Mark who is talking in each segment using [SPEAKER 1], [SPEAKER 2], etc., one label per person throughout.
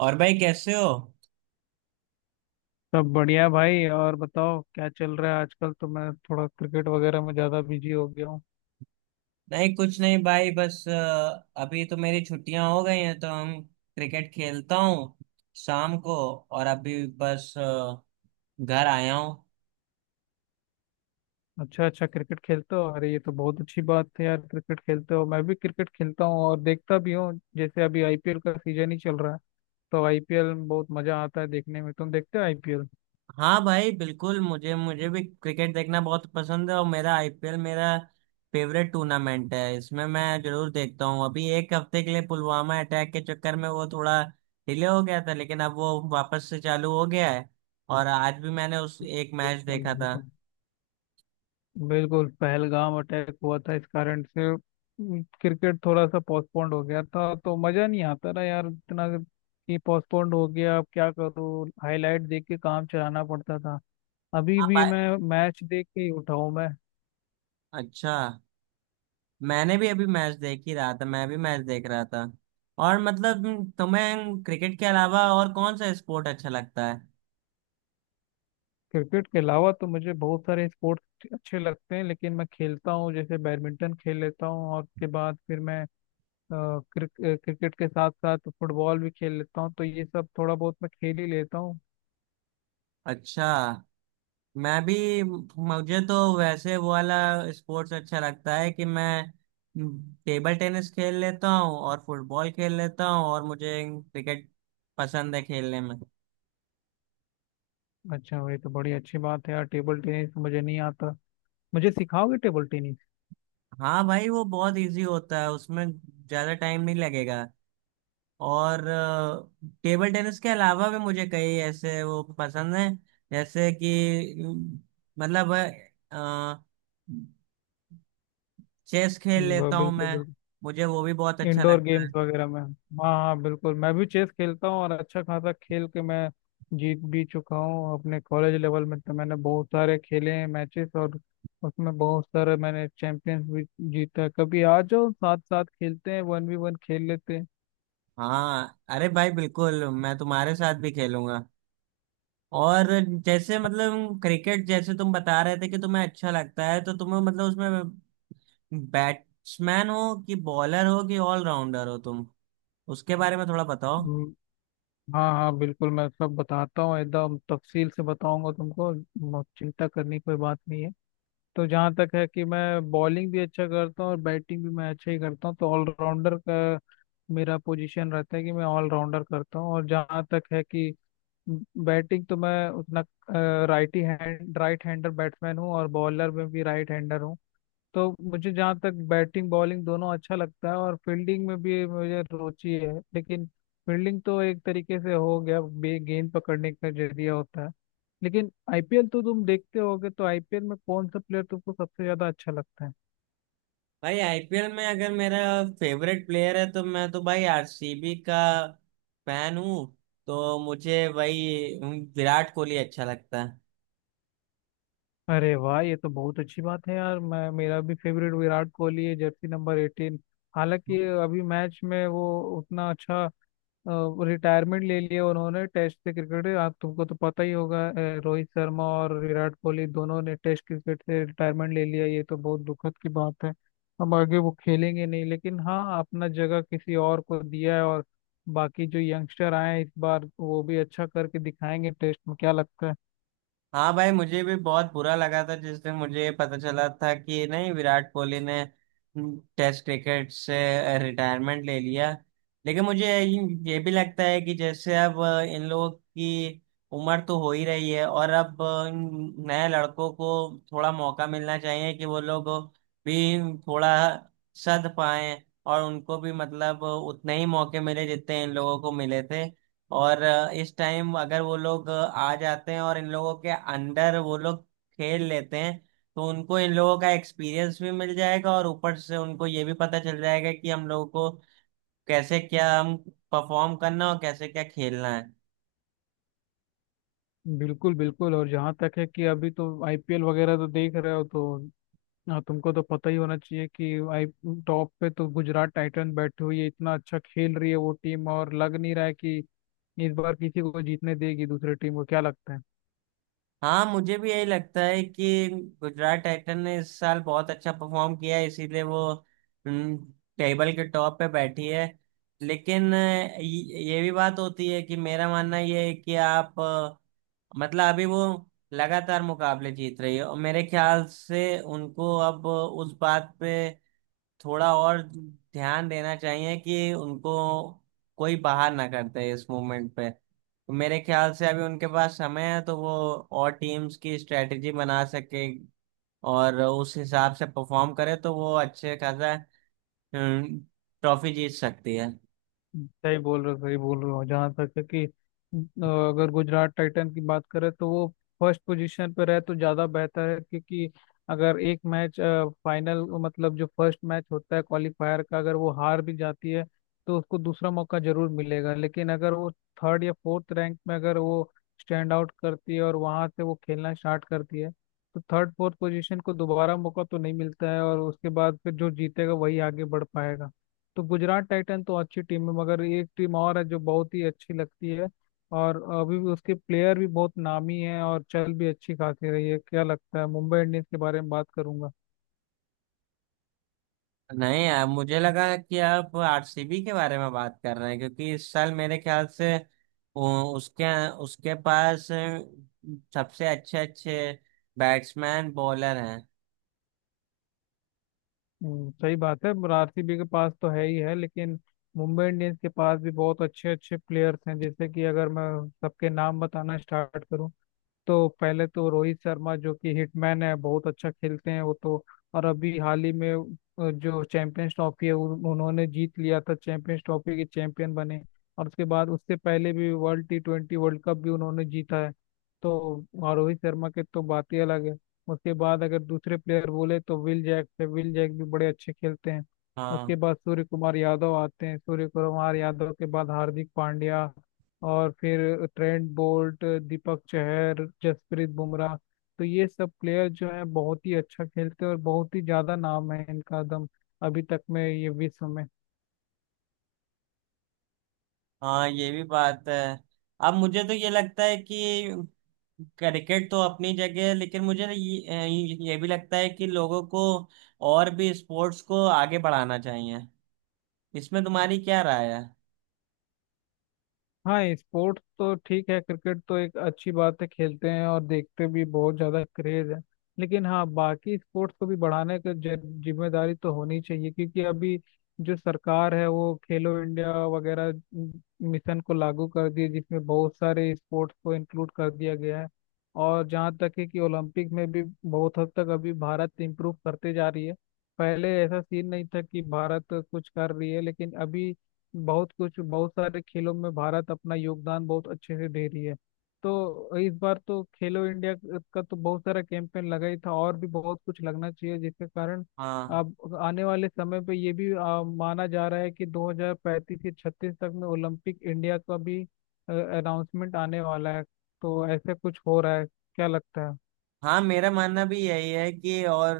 [SPEAKER 1] और भाई कैसे हो।
[SPEAKER 2] सब बढ़िया भाई। और बताओ क्या चल रहा है आजकल। तो मैं थोड़ा क्रिकेट वगैरह में ज्यादा बिजी हो गया हूँ।
[SPEAKER 1] नहीं कुछ नहीं भाई बस अभी तो मेरी छुट्टियां हो गई हैं तो हम क्रिकेट खेलता हूँ शाम को। और अभी बस घर आया हूँ।
[SPEAKER 2] अच्छा अच्छा क्रिकेट खेलते हो। अरे ये तो बहुत अच्छी बात है यार। क्रिकेट खेलते हो, मैं भी क्रिकेट खेलता हूँ और देखता भी हूँ। जैसे अभी आईपीएल का सीजन ही चल रहा है तो आईपीएल में बहुत मजा आता है देखने में। तुम देखते हो आईपीएल?
[SPEAKER 1] हाँ भाई बिल्कुल, मुझे मुझे भी क्रिकेट देखना बहुत पसंद है और मेरा आईपीएल मेरा फेवरेट टूर्नामेंट है, इसमें मैं जरूर देखता हूँ। अभी एक हफ्ते के लिए पुलवामा अटैक के चक्कर में वो थोड़ा डिले हो गया था, लेकिन अब वो वापस से चालू हो गया है। और आज भी मैंने उस एक मैच
[SPEAKER 2] बिल्कुल
[SPEAKER 1] देखा था।
[SPEAKER 2] बिल्कुल। बिल्कुल पहलगाम अटैक हुआ था, इस कारण से क्रिकेट थोड़ा सा पोस्टपोन्ड हो गया था। तो मजा नहीं आता ना यार इतना, कि पोस्टपोन्ड हो गया अब क्या करूँ, हाईलाइट देख के काम चलाना पड़ता था। अभी
[SPEAKER 1] हाँ
[SPEAKER 2] भी
[SPEAKER 1] भाई।
[SPEAKER 2] मैं मैच देख के ही उठा हूं मैं।
[SPEAKER 1] अच्छा। मैंने भी अभी मैच देख ही रहा था, मैं भी मैच देख रहा था। और मतलब तुम्हें क्रिकेट के अलावा और कौन सा स्पोर्ट अच्छा लगता है।
[SPEAKER 2] क्रिकेट के अलावा तो मुझे बहुत सारे स्पोर्ट्स अच्छे लगते हैं, लेकिन मैं खेलता हूँ जैसे बैडमिंटन खेल लेता हूँ। और उसके बाद फिर मैं अ, क्रिकेट के साथ साथ फुटबॉल भी खेल लेता हूँ। तो ये सब थोड़ा बहुत मैं खेल ही लेता हूँ।
[SPEAKER 1] अच्छा। मैं भी, मुझे तो वैसे वो वाला स्पोर्ट्स अच्छा लगता है कि मैं टेबल टेनिस खेल लेता हूँ और फुटबॉल खेल लेता हूँ, और मुझे क्रिकेट पसंद है खेलने में।
[SPEAKER 2] अच्छा ये तो बड़ी अच्छी बात है यार। टेबल टेनिस मुझे नहीं आता, मुझे सिखाओगे टेबल टेनिस?
[SPEAKER 1] हाँ भाई, वो बहुत इजी होता है, उसमें ज्यादा टाइम नहीं लगेगा। और टेबल टेनिस के अलावा भी मुझे कई ऐसे वो पसंद हैं, जैसे कि मतलब, चेस खेल लेता हूँ
[SPEAKER 2] बिल्कुल
[SPEAKER 1] मैं।
[SPEAKER 2] बिल्कुल।
[SPEAKER 1] मुझे वो भी बहुत अच्छा
[SPEAKER 2] इंडोर
[SPEAKER 1] लगता है।
[SPEAKER 2] गेम्स वगैरह में हाँ हाँ बिल्कुल मैं भी चेस खेलता हूँ, और अच्छा खासा खेल के मैं जीत भी चुका हूँ अपने कॉलेज लेवल में। तो मैंने बहुत सारे खेले हैं मैचेस, और उसमें बहुत सारे मैंने चैंपियंस भी जीता है। कभी आ जाओ साथ साथ खेलते हैं, वन वी वन खेल लेते हैं।
[SPEAKER 1] हाँ अरे भाई बिल्कुल, मैं तुम्हारे साथ भी खेलूंगा। और जैसे मतलब क्रिकेट, जैसे तुम बता रहे थे कि तुम्हें अच्छा लगता है, तो तुम्हें मतलब उसमें बैट्समैन हो कि बॉलर हो कि ऑलराउंडर हो तुम, उसके बारे में थोड़ा बताओ।
[SPEAKER 2] हम्म। हाँ हाँ बिल्कुल मैं सब बताता हूँ, एकदम तफसील से बताऊंगा तुमको, चिंता करने की कोई बात नहीं है। तो जहाँ तक है कि मैं बॉलिंग भी अच्छा करता हूँ और बैटिंग भी मैं अच्छा ही करता हूँ। तो ऑलराउंडर का मेरा पोजीशन रहता है कि मैं ऑलराउंडर करता हूँ। और जहाँ तक है कि बैटिंग तो मैं उतना righty hand right hander batsman हूँ, और बॉलर में भी राइट हैंडर हूँ। तो मुझे जहाँ तक बैटिंग बॉलिंग दोनों अच्छा लगता है, और फील्डिंग में भी मुझे रुचि है। लेकिन फील्डिंग तो एक तरीके से हो गया बे, गेंद पकड़ने का जरिया होता है। लेकिन आईपीएल तो तुम देखते होगे, तो आईपीएल में कौन सा प्लेयर तुमको सबसे ज्यादा अच्छा लगता है?
[SPEAKER 1] भाई आईपीएल में अगर मेरा फेवरेट प्लेयर है तो मैं तो भाई आरसीबी का फैन हूँ। तो मुझे भाई विराट कोहली अच्छा लगता है।
[SPEAKER 2] अरे वाह ये तो बहुत अच्छी बात है यार। मैं मेरा भी फेवरेट विराट कोहली है, जर्सी नंबर एटीन। हालांकि अभी मैच में वो उतना अच्छा, रिटायरमेंट ले लिए उन्होंने टेस्ट से क्रिकेट। आप तुमको तो पता ही होगा रोहित शर्मा और विराट कोहली दोनों ने टेस्ट क्रिकेट से रिटायरमेंट ले लिया। ये तो बहुत दुखद की बात है, अब आगे वो खेलेंगे नहीं। लेकिन हाँ अपना जगह किसी और को दिया है, और बाकी जो यंगस्टर आए हैं इस बार वो भी अच्छा करके दिखाएंगे टेस्ट में, क्या लगता है?
[SPEAKER 1] हाँ भाई, मुझे भी बहुत बुरा लगा था जिस दिन मुझे पता चला था कि नहीं, विराट कोहली ने टेस्ट क्रिकेट से रिटायरमेंट ले लिया। लेकिन मुझे ये भी लगता है कि जैसे अब इन लोगों की उम्र तो हो ही रही है, और अब इन नए लड़कों को थोड़ा मौका मिलना चाहिए कि वो लोग भी थोड़ा सध पाएं, और उनको भी मतलब उतने ही मौके मिले जितने इन लोगों को मिले थे। और इस टाइम अगर वो लोग आ जाते हैं और इन लोगों के अंडर वो लोग खेल लेते हैं, तो उनको इन लोगों का एक्सपीरियंस भी मिल जाएगा, और ऊपर से उनको ये भी पता चल जाएगा कि हम लोगों को कैसे क्या हम परफॉर्म करना और कैसे क्या खेलना है।
[SPEAKER 2] बिल्कुल बिल्कुल। और जहाँ तक है कि अभी तो आईपीएल वगैरह तो देख रहे हो तो हाँ तुमको तो पता ही होना चाहिए कि आई, टॉप पे तो गुजरात टाइटन बैठी हुई है, इतना अच्छा खेल रही है वो टीम। और लग नहीं रहा है कि इस बार किसी को जीतने देगी दूसरी टीम को, क्या लगता है?
[SPEAKER 1] हाँ मुझे भी यही लगता है कि गुजरात टाइटन ने इस साल बहुत अच्छा परफॉर्म किया है, इसीलिए वो टेबल के टॉप पे बैठी है। लेकिन ये भी बात होती है कि मेरा मानना ये है कि आप, मतलब अभी वो लगातार मुकाबले जीत रही है, और मेरे ख्याल से उनको अब उस बात पे थोड़ा और ध्यान देना चाहिए कि उनको कोई बाहर ना करते इस मूवमेंट पे। तो मेरे ख्याल से अभी उनके पास समय है, तो वो और टीम्स की स्ट्रेटेजी बना सके और उस हिसाब से परफॉर्म करे, तो वो अच्छे खासा हम्म, ट्रॉफी जीत सकती है।
[SPEAKER 2] सही बोल रहे हो, सही बोल रहे हो। जहाँ तक है कि अगर गुजरात टाइटन की बात करें तो वो फर्स्ट पोजीशन पर रहे तो ज़्यादा बेहतर है। क्योंकि अगर एक मैच, फाइनल मतलब जो फर्स्ट मैच होता है क्वालिफायर का, अगर वो हार भी जाती है तो उसको दूसरा मौका जरूर मिलेगा। लेकिन अगर वो थर्ड या फोर्थ रैंक में अगर वो स्टैंड आउट करती है और वहाँ से वो खेलना स्टार्ट करती है, तो थर्ड फोर्थ पोजीशन को दोबारा मौका तो नहीं मिलता है। और उसके बाद फिर जो जीतेगा वही आगे बढ़ पाएगा। तो गुजरात टाइटन तो अच्छी टीम है, मगर एक टीम और है जो बहुत ही अच्छी लगती है। और अभी भी उसके प्लेयर भी बहुत नामी हैं और चल भी अच्छी खासी रही है। क्या लगता है, मुंबई इंडियंस के बारे में बात करूंगा।
[SPEAKER 1] नहीं यार, मुझे लगा कि आप आरसीबी के बारे में बात कर रहे हैं, क्योंकि इस साल मेरे ख्याल से उसके उसके पास सबसे अच्छे अच्छे बैट्समैन बॉलर हैं।
[SPEAKER 2] हम्म। सही बात है, आरसीबी के पास तो है ही है लेकिन मुंबई इंडियंस के पास भी बहुत अच्छे अच्छे प्लेयर्स हैं। जैसे कि अगर मैं सबके नाम बताना स्टार्ट करूं तो पहले तो रोहित शर्मा, जो कि हिटमैन है, बहुत अच्छा खेलते हैं वो तो। और अभी हाल ही में जो चैंपियंस ट्रॉफी है उन्होंने जीत लिया था, चैंपियंस ट्रॉफी के चैंपियन बने। और उसके बाद, उससे पहले भी world T twenty world cup भी उन्होंने जीता है। तो और रोहित शर्मा के तो बात ही अलग है। उसके बाद अगर दूसरे प्लेयर बोले तो विल जैक है, विल जैक भी बड़े अच्छे खेलते हैं।
[SPEAKER 1] हाँ
[SPEAKER 2] उसके बाद सूर्य कुमार यादव आते हैं, सूर्य कुमार यादव के बाद हार्दिक पांड्या। और फिर ट्रेंट बोल्ट, दीपक चहर, जसप्रीत बुमराह। तो ये सब प्लेयर जो है बहुत ही अच्छा खेलते हैं और बहुत ही ज्यादा नाम है इनका दम अभी तक में ये विश्व में।
[SPEAKER 1] हाँ, ये भी बात है। अब मुझे तो ये लगता है कि क्रिकेट तो अपनी जगह है, लेकिन मुझे ये भी लगता है कि लोगों को और भी स्पोर्ट्स को आगे बढ़ाना चाहिए। इसमें तुम्हारी क्या राय है।
[SPEAKER 2] हाँ स्पोर्ट्स तो ठीक है, क्रिकेट तो एक अच्छी बात है, खेलते हैं और देखते भी, बहुत ज़्यादा क्रेज है। लेकिन हाँ बाकी स्पोर्ट्स को भी बढ़ाने की जिम्मेदारी तो होनी चाहिए। क्योंकि अभी जो सरकार है वो खेलो इंडिया वगैरह मिशन को लागू कर दिए, जिसमें बहुत सारे स्पोर्ट्स को इंक्लूड कर दिया गया है। और जहाँ तक है कि ओलंपिक में भी बहुत हद तक अभी भारत इम्प्रूव करते जा रही है। पहले ऐसा सीन नहीं था कि भारत कुछ कर रही है, लेकिन अभी बहुत कुछ, बहुत सारे खेलों में भारत अपना योगदान बहुत अच्छे से दे रही है। तो इस बार तो खेलो इंडिया का तो बहुत सारा कैंपेन लगा ही था, और भी बहुत कुछ लगना चाहिए जिसके कारण
[SPEAKER 1] हाँ
[SPEAKER 2] अब आने वाले समय पे ये भी माना जा रहा है कि 2035 से 36 तक में ओलंपिक इंडिया का भी अनाउंसमेंट आने वाला है। तो ऐसे कुछ हो रहा है, क्या लगता है?
[SPEAKER 1] हाँ, मेरा मानना भी यही है कि, और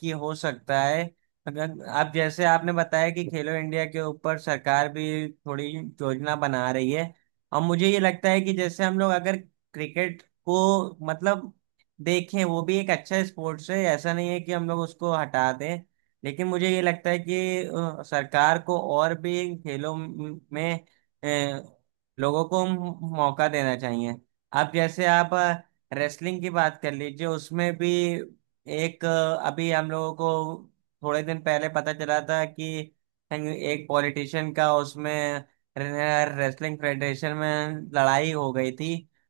[SPEAKER 1] कि हो सकता है अगर आप, जैसे आपने बताया कि खेलो इंडिया के ऊपर सरकार भी थोड़ी योजना बना रही है। और मुझे ये लगता है कि जैसे हम लोग अगर क्रिकेट को मतलब देखें, वो भी एक अच्छा स्पोर्ट्स है, ऐसा नहीं है कि हम लोग उसको हटा दें। लेकिन मुझे ये लगता है कि सरकार को और भी खेलों में अ, लोगों को मौका देना चाहिए। अब जैसे आप रेसलिंग की बात कर लीजिए, उसमें भी एक अभी हम लोगों को थोड़े दिन पहले पता चला था कि एक पॉलिटिशियन का उसमें रेसलिंग फेडरेशन में लड़ाई हो गई थी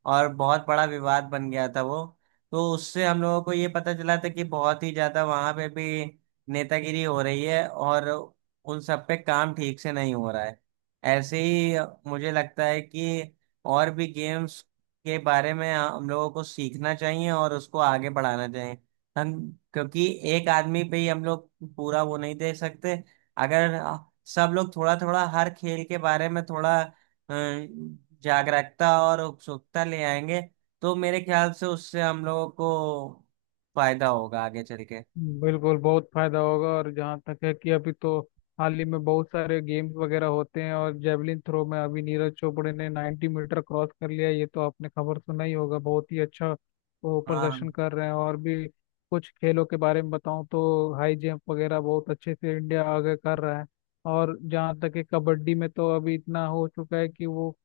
[SPEAKER 1] और बहुत बड़ा विवाद बन गया था वो। तो उससे हम लोगों को ये पता चला था कि बहुत ही ज्यादा वहां पे भी नेतागिरी हो रही है, और उन सब पे काम ठीक से नहीं हो रहा है। ऐसे ही मुझे लगता है कि और भी गेम्स के बारे में हम लोगों को सीखना चाहिए और उसको आगे बढ़ाना चाहिए हम, क्योंकि एक आदमी पे ही हम लोग पूरा वो नहीं दे सकते। अगर सब लोग थोड़ा थोड़ा हर खेल के बारे में थोड़ा जागरूकता और उत्सुकता ले आएंगे, तो मेरे ख्याल से उससे हम लोगों को फायदा होगा आगे चल के।
[SPEAKER 2] बिल्कुल बहुत फायदा होगा। और जहाँ तक है कि अभी तो हाल ही में बहुत सारे गेम्स वगैरह होते हैं, और जेवलिन थ्रो में अभी नीरज चोपड़े ने 90 मीटर क्रॉस कर लिया, ये तो आपने खबर सुना ही होगा। बहुत ही अच्छा वो
[SPEAKER 1] हाँ
[SPEAKER 2] प्रदर्शन कर रहे हैं। और भी कुछ खेलों के बारे में बताऊं तो हाई जंप वगैरह बहुत अच्छे से इंडिया आगे कर रहा है। और जहाँ तक है कबड्डी में तो अभी इतना हो चुका है कि वो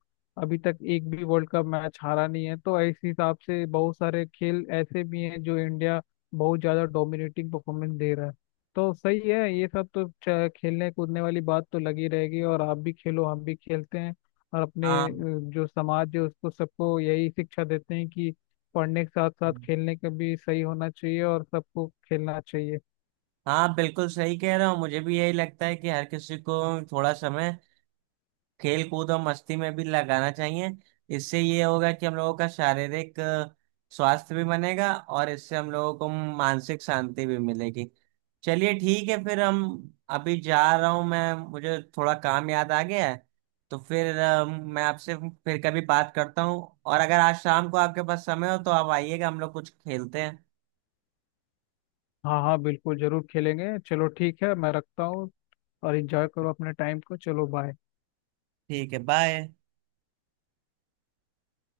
[SPEAKER 2] अभी तक एक भी वर्ल्ड कप मैच हारा नहीं है। तो इस हिसाब से बहुत सारे खेल ऐसे भी हैं जो इंडिया बहुत ज़्यादा डोमिनेटिंग परफॉर्मेंस दे रहा है। तो सही है, ये सब तो खेलने कूदने वाली बात तो लगी रहेगी। और आप भी खेलो, हम भी खेलते हैं और अपने
[SPEAKER 1] हाँ।
[SPEAKER 2] जो समाज है उसको सबको यही शिक्षा देते हैं कि पढ़ने के साथ साथ खेलने का भी सही होना चाहिए और सबको खेलना चाहिए।
[SPEAKER 1] हाँ बिल्कुल सही कह रहा हूँ, मुझे भी यही लगता है कि हर किसी को थोड़ा समय खेल कूद और मस्ती में भी लगाना चाहिए। इससे ये होगा कि हम लोगों का शारीरिक स्वास्थ्य भी बनेगा, और इससे हम लोगों को मानसिक शांति भी मिलेगी। चलिए ठीक है, फिर हम, अभी जा रहा हूँ मैं, मुझे थोड़ा काम याद आ गया है। तो फिर मैं आपसे फिर कभी बात करता हूँ, और अगर आज शाम को आपके पास समय हो तो आप आइएगा, हम लोग कुछ खेलते हैं।
[SPEAKER 2] हाँ हाँ बिल्कुल जरूर खेलेंगे। चलो ठीक है मैं रखता हूँ, और इंजॉय करो अपने टाइम को। चलो बाय।
[SPEAKER 1] ठीक है बाय।